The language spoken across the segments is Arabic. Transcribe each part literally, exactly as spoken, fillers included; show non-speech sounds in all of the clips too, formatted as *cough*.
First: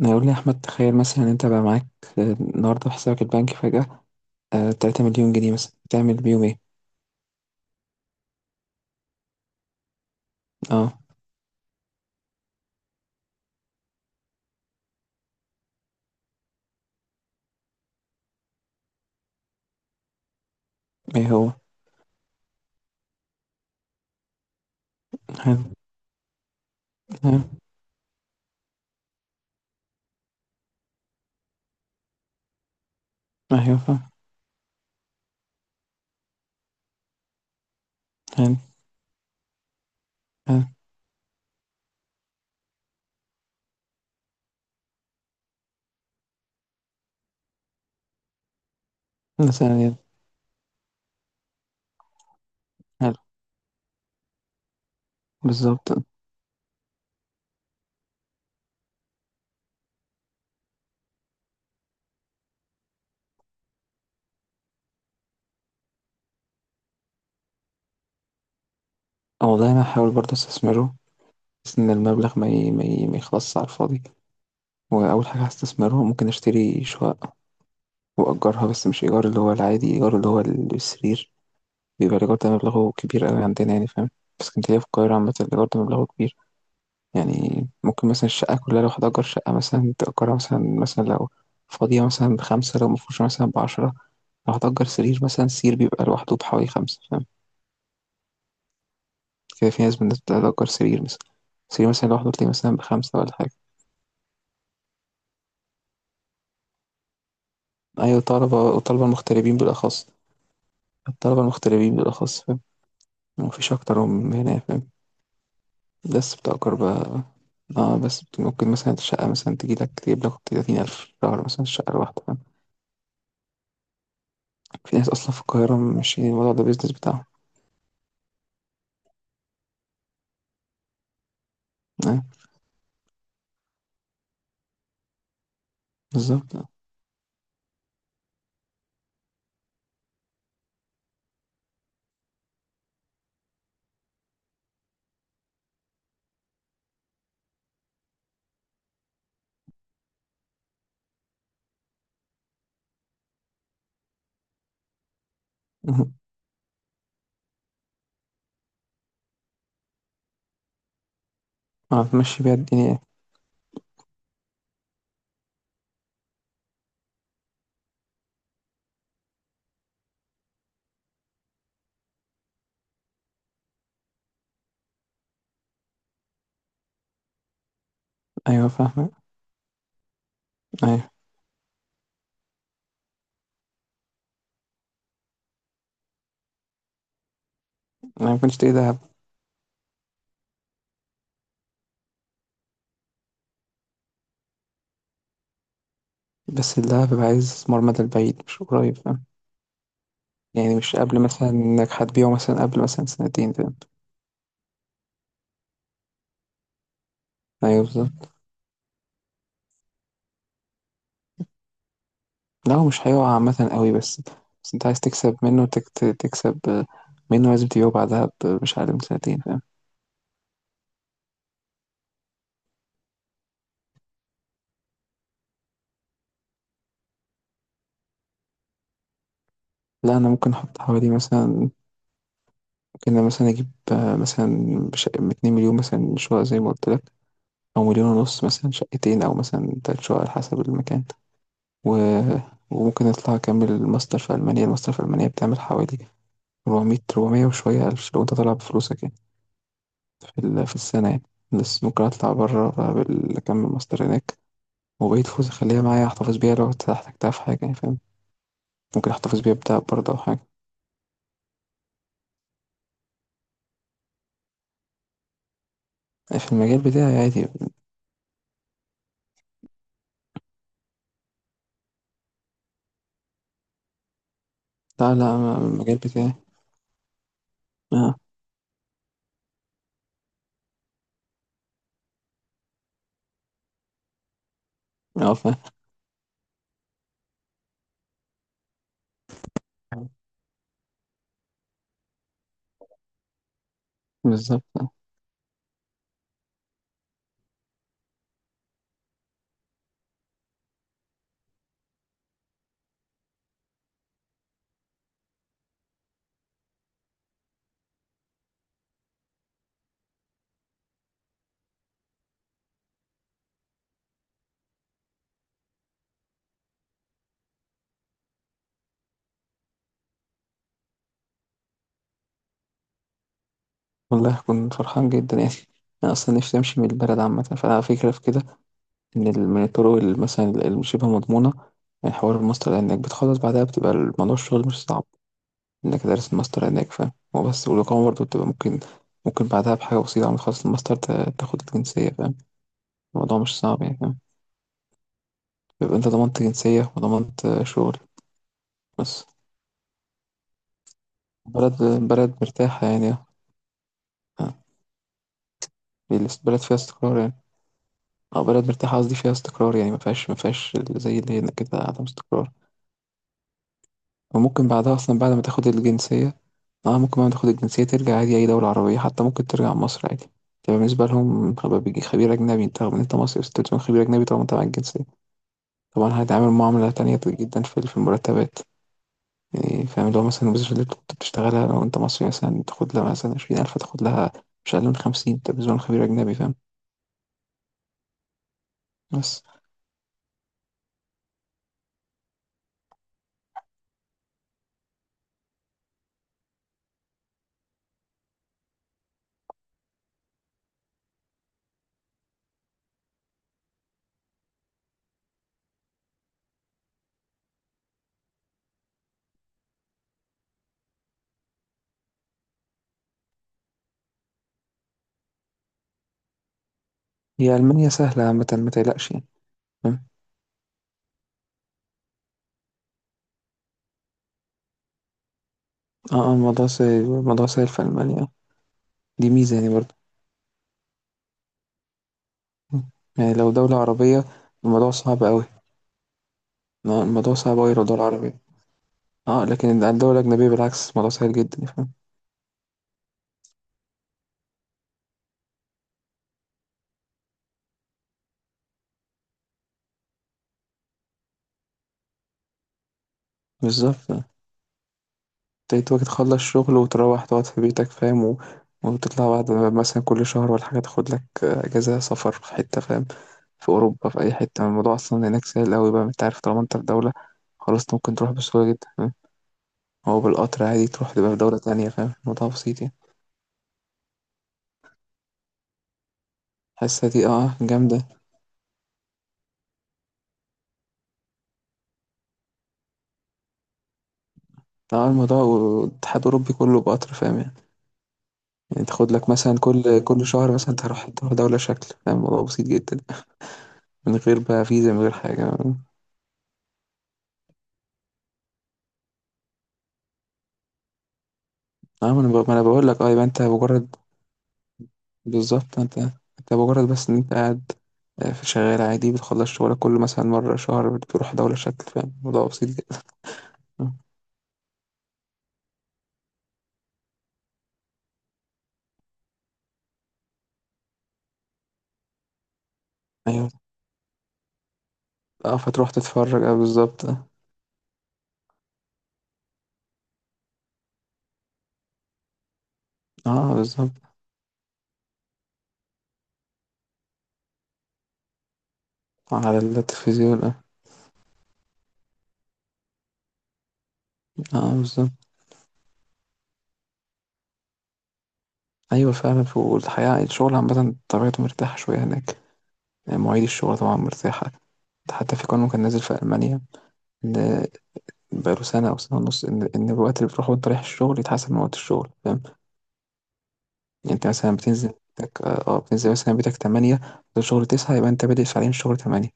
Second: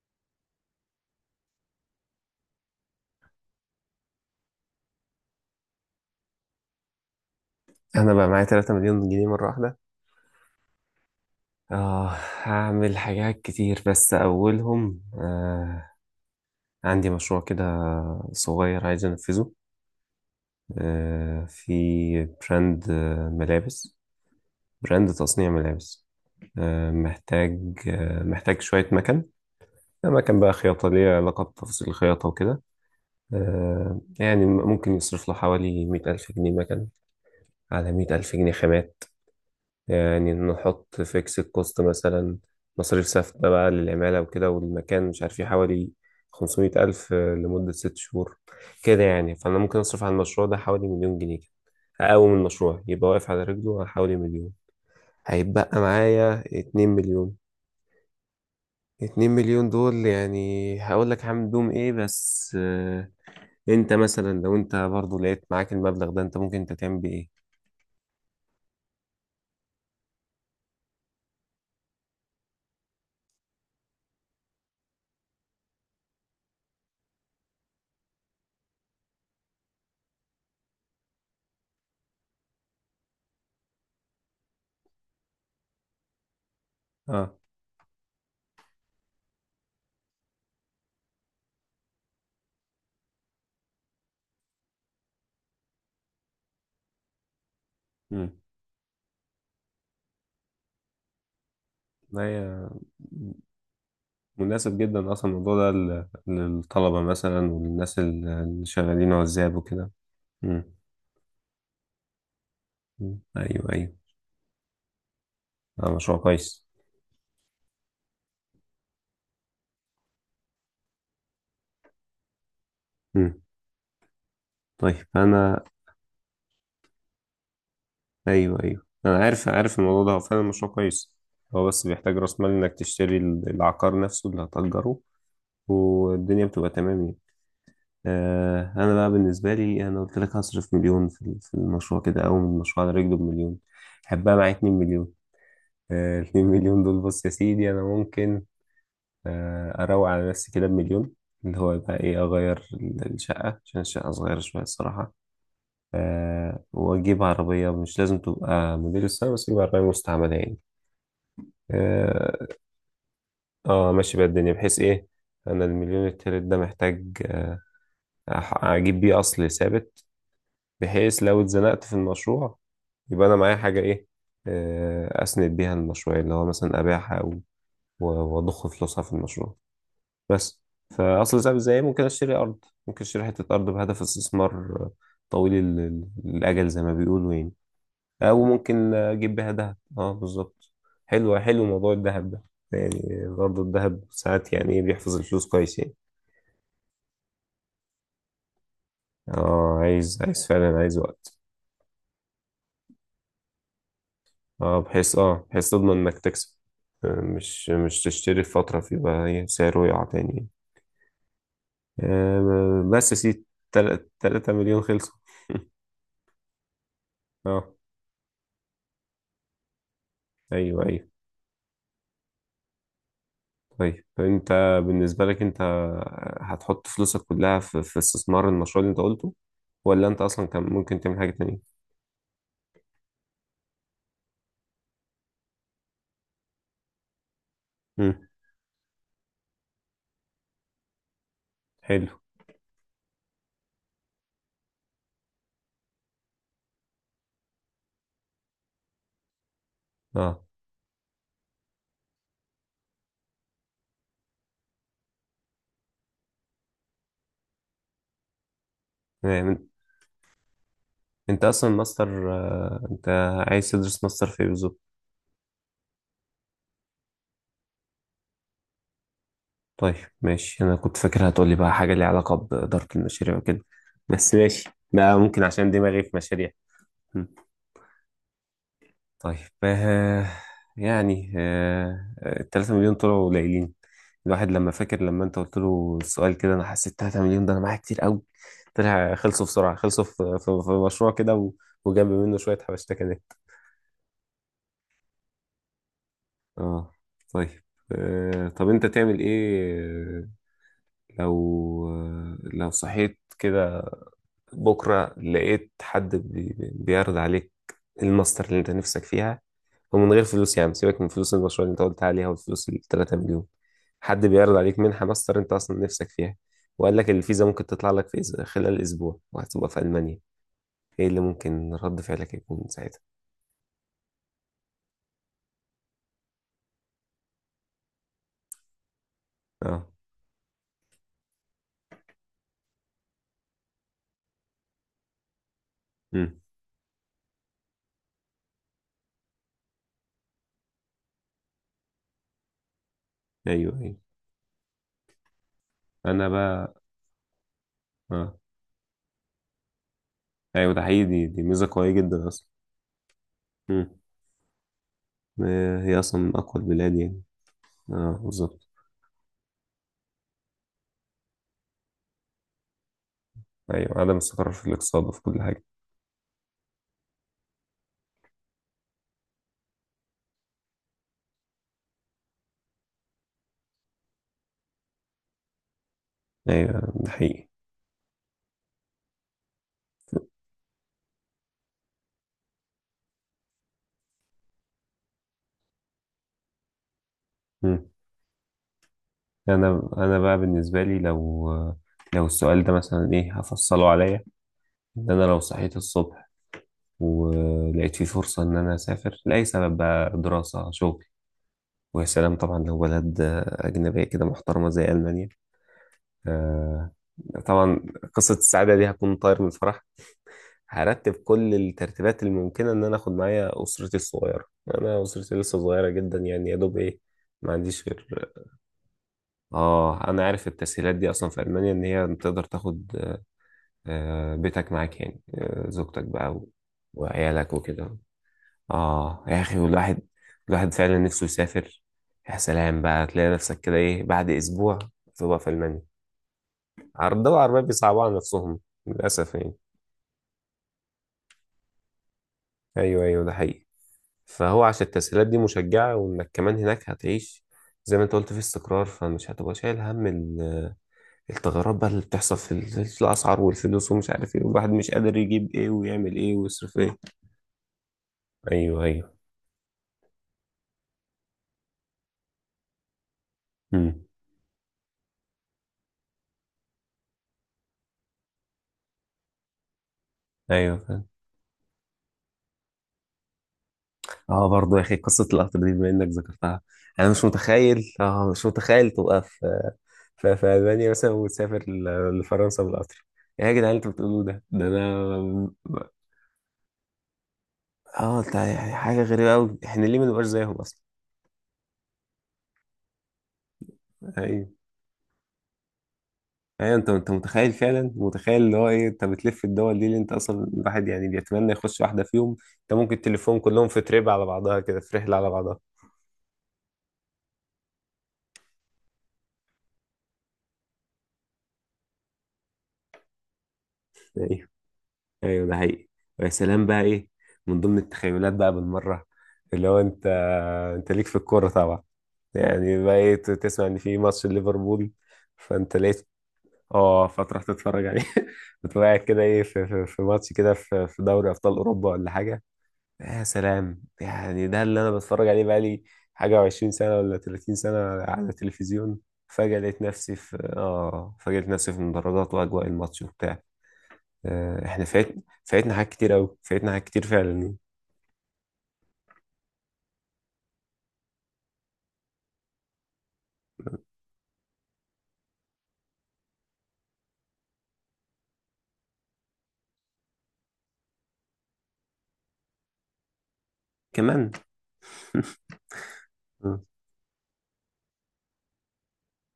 يقول لي يا أحمد، تخيل مثلا أنت بقى معاك آه، النهاردة في حسابك البنكي فجأة آه، تلاتة مليون جنيه مثلا، تعمل بيهم إيه؟ انا بقى معايا 3 مليون جنيه مره واحده. أه. اه. هعمل حاجات كتير بس اولهم، آه عندي مشروع كده صغير عايز انفذه، إيه آه هو؟ في براند، آه، ملابس، براند تصنيع حلو. ملابس. آه حلو. محتاج آه محتاج شويه مكن، مكن بقى خياطه ليها علاقه بتفاصيل الخياطه وكده. أيوه، آه فاهم. يعني ممكن يصرف له حوالي مائة ألف جنيه مكن، على مية ألف جنيه حلو. خامات، يعني حلو نحط فيكس الكوست مثلا. مصاريف ثابتة بقى للعمالة وكده والمكان، مش عارف ايه، حوالي خمسمية ألف لمدة ست شهور، كده يعني. فأنا مثلا ممكن يعني. أصرف على المشروع ده حوالي مليون جنيه، كده أقوم المشروع يبقى حلو. واقف على رجله على حوالي مليون. هيتبقى بالظبط أه. معايا اتنين مليون. اتنين مليون دول يعني هقول لك هعمل بيهم ايه، بس آه، انت مثلا لو انت برضو لقيت معاك المبلغ ده، انت ممكن انت تعمل بيه ايه؟ والله أنا هحاول برضه أستثمره، بس إن المبلغ ما ي... ما, ي... ما يخلصش على الفاضي. وأول حاجة هستثمره، ممكن أشتري شقة وأجرها، بس مش إيجار اللي هو العادي، إيجار اللي هو السرير. بيبقى الإيجار ده مبلغه كبير أوي عندنا، يعني فاهم. بس كنت في اسكندرية، في القاهرة عامة الإيجار ده مبلغه كبير، اه. يعني. ممكن مثلا الشقة كلها، لو هتأجر شقة مثلا تأجرها مثلا مثلا لو فاضية مثلا بخمسة، لو مفروشة مثلا بعشرة. لو هتأجر سرير مثلا، السرير بيبقى لوحده بحوالي خمسة، فاهم. كده في ناس، بالناس بتأجر سرير مثلا، سرير مثلا لوحده تلاقيه امم مثلا بخمسة ولا حاجة. مناسب جدا اصلا الموضوع ده لل- للطلبة مثلا وللناس أيوة، ال- طلبة، اللي وطلبة شغالين عزاب المغتربين وكده. بالأخص. مم. الطلبة المغتربين بالأخص، فاهم. مم. ايوه مفيش ايوه. أكتر من هنا، فاهم. ده مشروع بس كويس. بتأجر بقى، اه، بس بت- ممكن مثلا الشقة مثلا تجي لك، تجيب لك تلاتين ألف شهر مثلا الشقة الواحدة، فاهم. مم. في طيب ناس أصلا في انا. القاهرة ماشيين الموضوع ده بيزنس بتاعهم. ايوه ايوه، انا عارف عارف الموضوع ده هو فعلا مشروع كويس. هو بس بيحتاج راس مال انك تشتري ال- العقار نفسه اللي هتأجره، والدنيا بالضبط آه. بتبقى تمام يعني. آه. انا بقى بالنسبة لي، انا قلت لك هصرف مليون في ال- في المشروع كده، او من المشروع على رجله بمليون. حبها معايا 2 مليون. آه، 2 مليون دول، بص يا سيدي انا ممكن آه، اروق على نفسي كده بمليون، اللي هو يبقى ايه، اغير ال- الشقه عشان الشقه صغيره شويه الصراحه. اهم. أه، واجيب عربيه مش لازم تبقى موديل السنه، بس اجيب عربيه مستعمله يعني. آه، تمشّي *laughs* بيها اه. الدنيا. آه، ماشي بقى الدنيا، بحيث ايه، انا المليون التالت ده محتاج آه، أح- اجيب بيه اصل ثابت، بحيث لو اتزنقت في المشروع يبقى انا معايا حاجه ايه، آه، اسند بيها المشروع، اللي هو مثلا ابيعها او و- واضخ أيوه، فلوسها فاهمك. في المشروع. بس. أيوه. فاصل صعب ازاي، ممكن اشتري ارض، ممكن اشتري حته ارض بهدف استثمار طويل ال- ال- الاجل زي ما بيقولوا يعني، أنا ما او كنتش تلاقي ممكن دهب. اجيب بيها ذهب. اه، بالظبط. حلو حلو، موضوع الذهب ده يعني برضه الذهب ساعات يعني إيه، بيحفظ الفلوس كويس يعني. بس الدهب بيبقى عايز استثمار مدى البعيد مش قريب، فاهم. اه، عايز عايز يعني فعلا، مش عايز قبل وقت. مثلًا إنك هتبيعه مثلًا قبل مثلًا سنتين، فاهم. اه، بحيث اه بحيث تضمن انك تكسب، آه، مش أيوه، مش بالضبط. تشتري في فترة فيبقى إيه سعره يقع تاني يعني. لأ، هو آه، مش بس يا هيقع سيدي، عامةً أوي، تلاتة بس تلاتة بس مليون أنت عايز خلصوا. تكسب *laughs* منه، تك ت تكسب آه، منه لازم اه. تبيعه بعدها ب مش أقل من سنتين، فاهم. ايوه ايوه. طيب، انت بالنسبة لك، انت هتحط فلوسك كلها في, في استثمار المشروع اللي انت قلته، ولا لأ، انت أنا اصلا ممكن كان أحط ممكن حوالي تعمل حاجة مثلًا، تانية؟ ممكن أنا مثلًا أجيب آه، مثلًا بش باتنين مليون مثلًا شقق زي ما قُلت لك، أو امم. مليون ونص مثلًا شقتين، أو مثلًا ثلاث شقق على حسب المكان. حلو. و- وممكن اطلع اكمل الماستر في المانيا. الماستر في المانيا بتعمل حوالي أربعمية أربعمية وشويه الف لو انت طالع بفلوسك، يعني في اه. ال- في السنه، يعني. بس ممكن اطلع بره بقى بال- اكمل ماستر هناك، وبقيت فلوس اخليها معايا، احتفظ بيها لو احتجتها في حاجه، يعني فاهم. ممكن احتفظ تمام. بيها انت بتاع برضه او حاجه. انت اصلا ماستر، آه، انت عايز تدرس ماستر في ايه بالظبط؟ في المجال بتاعي عادي. طيب ماشي. انا كنت فاكر هتقولي بقى حاجة ليها علاقة بإدارة المشاريع وكده، بس ماشي، لا، ما لا، ممكن أنا عشان المجال دماغي في بتاعي. مشاريع. اه. طيب. آه. يعني آه التلاتة مليون طلعوا قليلين، الواحد لما فاكر لما اه، انت فاهم. قلت له السؤال كده، انا حسيت 3 مليون ده انا معايا كتير قوي. طلع خلصوا بسرعة، خلصوا في, في, في مشروع كده و- وجنب منه شوية حبشتكنات. بالظبط. اه. طيب. آه. طب انت تعمل ايه لو، آه، لو صحيت كده بكرة لقيت حد بي- بيعرض عليك الماستر اللي انت نفسك فيها، ومن غير فلوس يعني، سيبك من فلوس المشروع اللي انت قلت عليها والفلوس ال 3 مليون، حد بيعرض عليك منحة ماستر انت اصلا نفسك فيها، وقال لك الفيزا ممكن تطلع لك في إز- خلال اسبوع وهتبقى في المانيا. ايه اللي ممكن رد فعلك يكون ساعتها؟ والله كنت فرحان جدا، يعني. انا اصلا نفسي امشي من البلد عامه، فانا فكره في كده من ال- من اه. الطرق ال- مثلا المشابهة مضمونة. يعني حوار الماستر، لأنك بتخلص بعدها بتبقى الموضوع، الشغل مش صعب. إنك دارس امم. الماستر لأنك فاهم هو بس. والإقامة برضه بتبقى ممكن ممكن بعدها بحاجة بسيطة، عم تخلص الماستر تا- تاخد الجنسية، فاهم. الموضوع مش ايوه صعب، ايوه. يعني فاهم. يبقى أنت انا ضمنت بقى. جنسية، وضمنت آه، شغل. اه. بس ايوه، ده حقيقي، دي, دي ميزة بلد قوية جدا بلد اصلا. مرتاحة، يعني. امم. آه، آه، هي اصلا من بلد اقوى فيها البلاد استقرار، يعني. يعني. اه أو بلد بالظبط. مرتاحة، قصدي فيها استقرار، يعني ما فيهاش، ما فيهاش زي اللي هنا كده عدم استقرار. ايوه، عدم استقرار في وممكن بعدها الاقتصاد أصلا وفي بعد كل ما حاجة. تاخد الجنسية، اه ممكن بعد ما تاخد الجنسية ترجع عادي أي دولة عربية، حتى ممكن ترجع مصر عادي. تبقى بالنسبة لهم خب- بيجي خبير أجنبي. أنت رغم إن أنت مصري، بس تكون خبير أجنبي، طبعا أنت معاك الجنسية. طبعا هيتعامل معاملة ايوه ده تانية حقيقي. جدا، في في المرتبات، يعني فاهم. لو مثلا الوظيفة اللي كنت بتشتغلها لو أنت مصري مثلا تاخد لها مثلا عشرين ألف، تاخد لها مش أقل من خمسين. أنت بالنسبة لهم خبير أجنبي، فاهم. مم. بس انا انا بقى بالنسبه لي لو، لو السؤال ده مثلا ايه هفصله عليا، ان انا لو صحيت الصبح ولقيت في فرصه ان انا اسافر لاي سبب بقى، دراسه شغل، ويا سلام طبعا، لو بلد اجنبيه كده محترمه زي المانيا. آه، طبعا، قصه السعاده دي هكون طاير من الفرح، هرتب كل الترتيبات الممكنه ان انا اخد معايا اسرتي الصغيره. انا اسرتي لسه صغيره جدا يعني، يا دوب ايه، ما هي عنديش ألمانيا غير. سهلة عامة، ما تقلقش، يعني. فاهم؟ اه، انا عارف التسهيلات دي اصلا في المانيا، ان هي تقدر تاخد آه، بيتك معاك يعني، آه، زوجتك بقى اه، اه، و- الموضوع سهل، الموضوع وعيالك سهل في وكده. ألمانيا. اه دي يا ميزة اخي، يعني والواحد الواحد فعلا نفسه يسافر. يا سلام بقى، تلاقي يعني لو نفسك كده دولة ايه عربية بعد اسبوع الموضوع صعب تبقى أوي. في المانيا. آه، عر- الدول الموضوع صعب العربيه أوي لو بيصعبوا دولة على عربية. نفسهم للاسف اه، يعني. لكن الدولة الأجنبية بالعكس، الموضوع سهل جدا، يعني فاهم. ايوه ايوه ده حقيقي. فهو عشان التسهيلات دي مشجعه، وانك كمان هناك هتعيش زي ما انت قلت في استقرار، فمش هتبقى شايل هم الثغرات بقى اللي بتحصل في ال- في الأسعار والفلوس ومش بالظبط. عارف ايه، والواحد مش قادر يجيب ايه انت ممكن ويعمل ايه تخلص شغل ويصرف ايه. وتروح تقعد في بيتك، فاهم. و... ايوه ايوه. وتطلع بعد ما- مثلا كل شهر ولا حاجة، تاخد لك آه، أجازة سفر في حتة، فاهم. في امم. أوروبا، في أي حتة الموضوع أصلا هناك سهل أوي بقى، انت عارف طالما انت في دولة، خلاص انت ممكن تروح بسهولة جدا، فاهم. هو بالقطر ايوه عادي فاهم. تروح تبقى في دولة تانية، فاهم. الموضوع بسيط يعني. اه برضه يا اخي، قصة القطر دي بما انك ذكرتها، حاسة انا مش دي اه متخيل، جامدة. اه مش متخيل تبقى في في, في ألمانيا مثلا وتسافر ل- لفرنسا بالقطر. ايه يا جدعان اللي انتوا بتقولوه ده، ده انا. اه، الموضوع و- الاتحاد الأوروبي كله بقطر، فاهم يعني؟ اه، ده يعني حاجة تاخد لك غريبة قوي، مثلا احنا ليه كل ما نبقاش كل شهر زيهم مثلا اصلا؟ تروح تروح دولة شكل، فاهم. الموضوع بسيط جدا، من غير ايوه بقى فيزا، من غير حاجة. ايوه، انت انت متخيل فعلا، متخيل اللي هو ايه، انت بتلف الدول دي اللي انت اصلا الواحد يعني بيتمنى يخش واحده اه، ما انا فيهم. ب- ما انا انت بقول ممكن لك. اه يبقى تلفهم انت كلهم في مجرد. تريب على بعضها كده، في رحله على بعضها. بالظبط. انت انت مجرد بس ان انت قاعد، آه، في شغال عادي بتخلص شغلك كل مثلا مرة شهر بتروح دولة شكل، فاهم. الموضوع بسيط جدا. آه. ايوه ايوه ده حقيقي. ويا سلام بقى ايه، من ضمن التخيلات بقى بالمره، اللي هو انت انت ليك في الكوره طبعا، يعني بقى ايه، ت- ايوه، تسمع ان في ماتش ليفربول، اه فانت فتروح لقيت. تتفرج. اه، بالظبط. اه، اه. فتروح تتفرج عليه. *laughs* بتبقى قاعد كده ايه في, في, في ماتش كده في, في دوري ابطال اوروبا ولا حاجه. يا آه، سلام بالظبط يعني، ده اللي انا بتفرج عليه بقالي حاجة وعشرين سنة ولا تلاتين سنة على التلفزيون، على فجأة لقيت نفسي في، التلفزيون. اه، اه فجأة لقيت نفسي في المدرجات واجواء الماتش وبتاع. آه، اه، احنا بالظبط. فات، فاتنا حاجات كتير اوي، فاتنا حاجات كتير فعلا. ايوه، فعلا. ف- والحقيقة الشغل عامة طبيعته مرتاحة شوية هناك، يعني مواعيد الشغل طبعا مرتاحة. حتى في قانون كان نازل في ألمانيا، ان بقاله سنه او سنه ونص، ان ان الوقت اللي بتروحه وانت رايح الشغل يتحسب من وقت الشغل، فاهم. يعني انت كمان. *laughs* مثلا بتنزل بيتك اه آه، بتنزل مثلا بيتك مم. تمانية الشغل تسعة، يبقى انت بادئ ساعتين، الشغل تمانية،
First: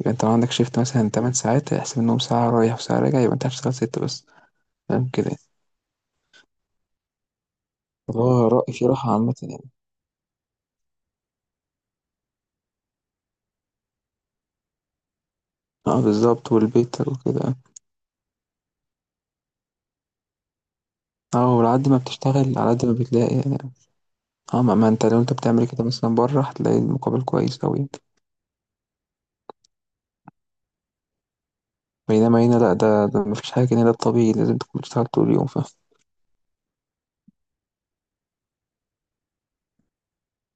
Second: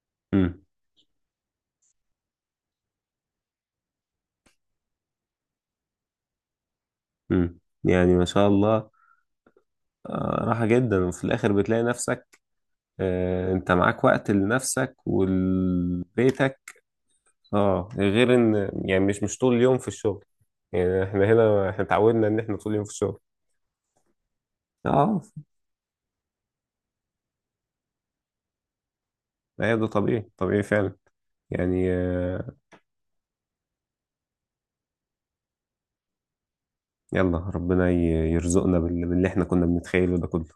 يبقى انت لو عندك مم. شيفت مثلا تمانية ساعات، هيحسب انهم ساعه رايح وساعه راجع، يبقى انت هتشتغل ستة بس، فاهم كده، يعني. مم. يعني اللي ما شاء هو رأي في الله. راحة عامة، يعني. آه، راحة جدا، وفي الآخر بتلاقي نفسك آه، أنت معاك وقت لنفسك اه، بالظبط، ولبيتك. والبيت وكده. اه، غير ان يعني مش مش طول اليوم في الشغل، يعني احنا اه هنا وعلى احنا قد ما اتعودنا ان احنا بتشتغل على طول اليوم قد في ما الشغل. بتلاقي، يعني. اه، ما, ما انت لو اه، انت بتعمل كده مثلا بره هتلاقي المقابل كويس أوي، يعني. ايوه ده طبيعي طبيعي فعلا، يعني بينما آه، هنا لأ، ده ده مفيش حاجة كده، ده الطبيعي لازم تكون بتشتغل طول اليوم يلا ربنا ي- يرزقنا بال- باللي احنا كنا بنتخيله ده كله.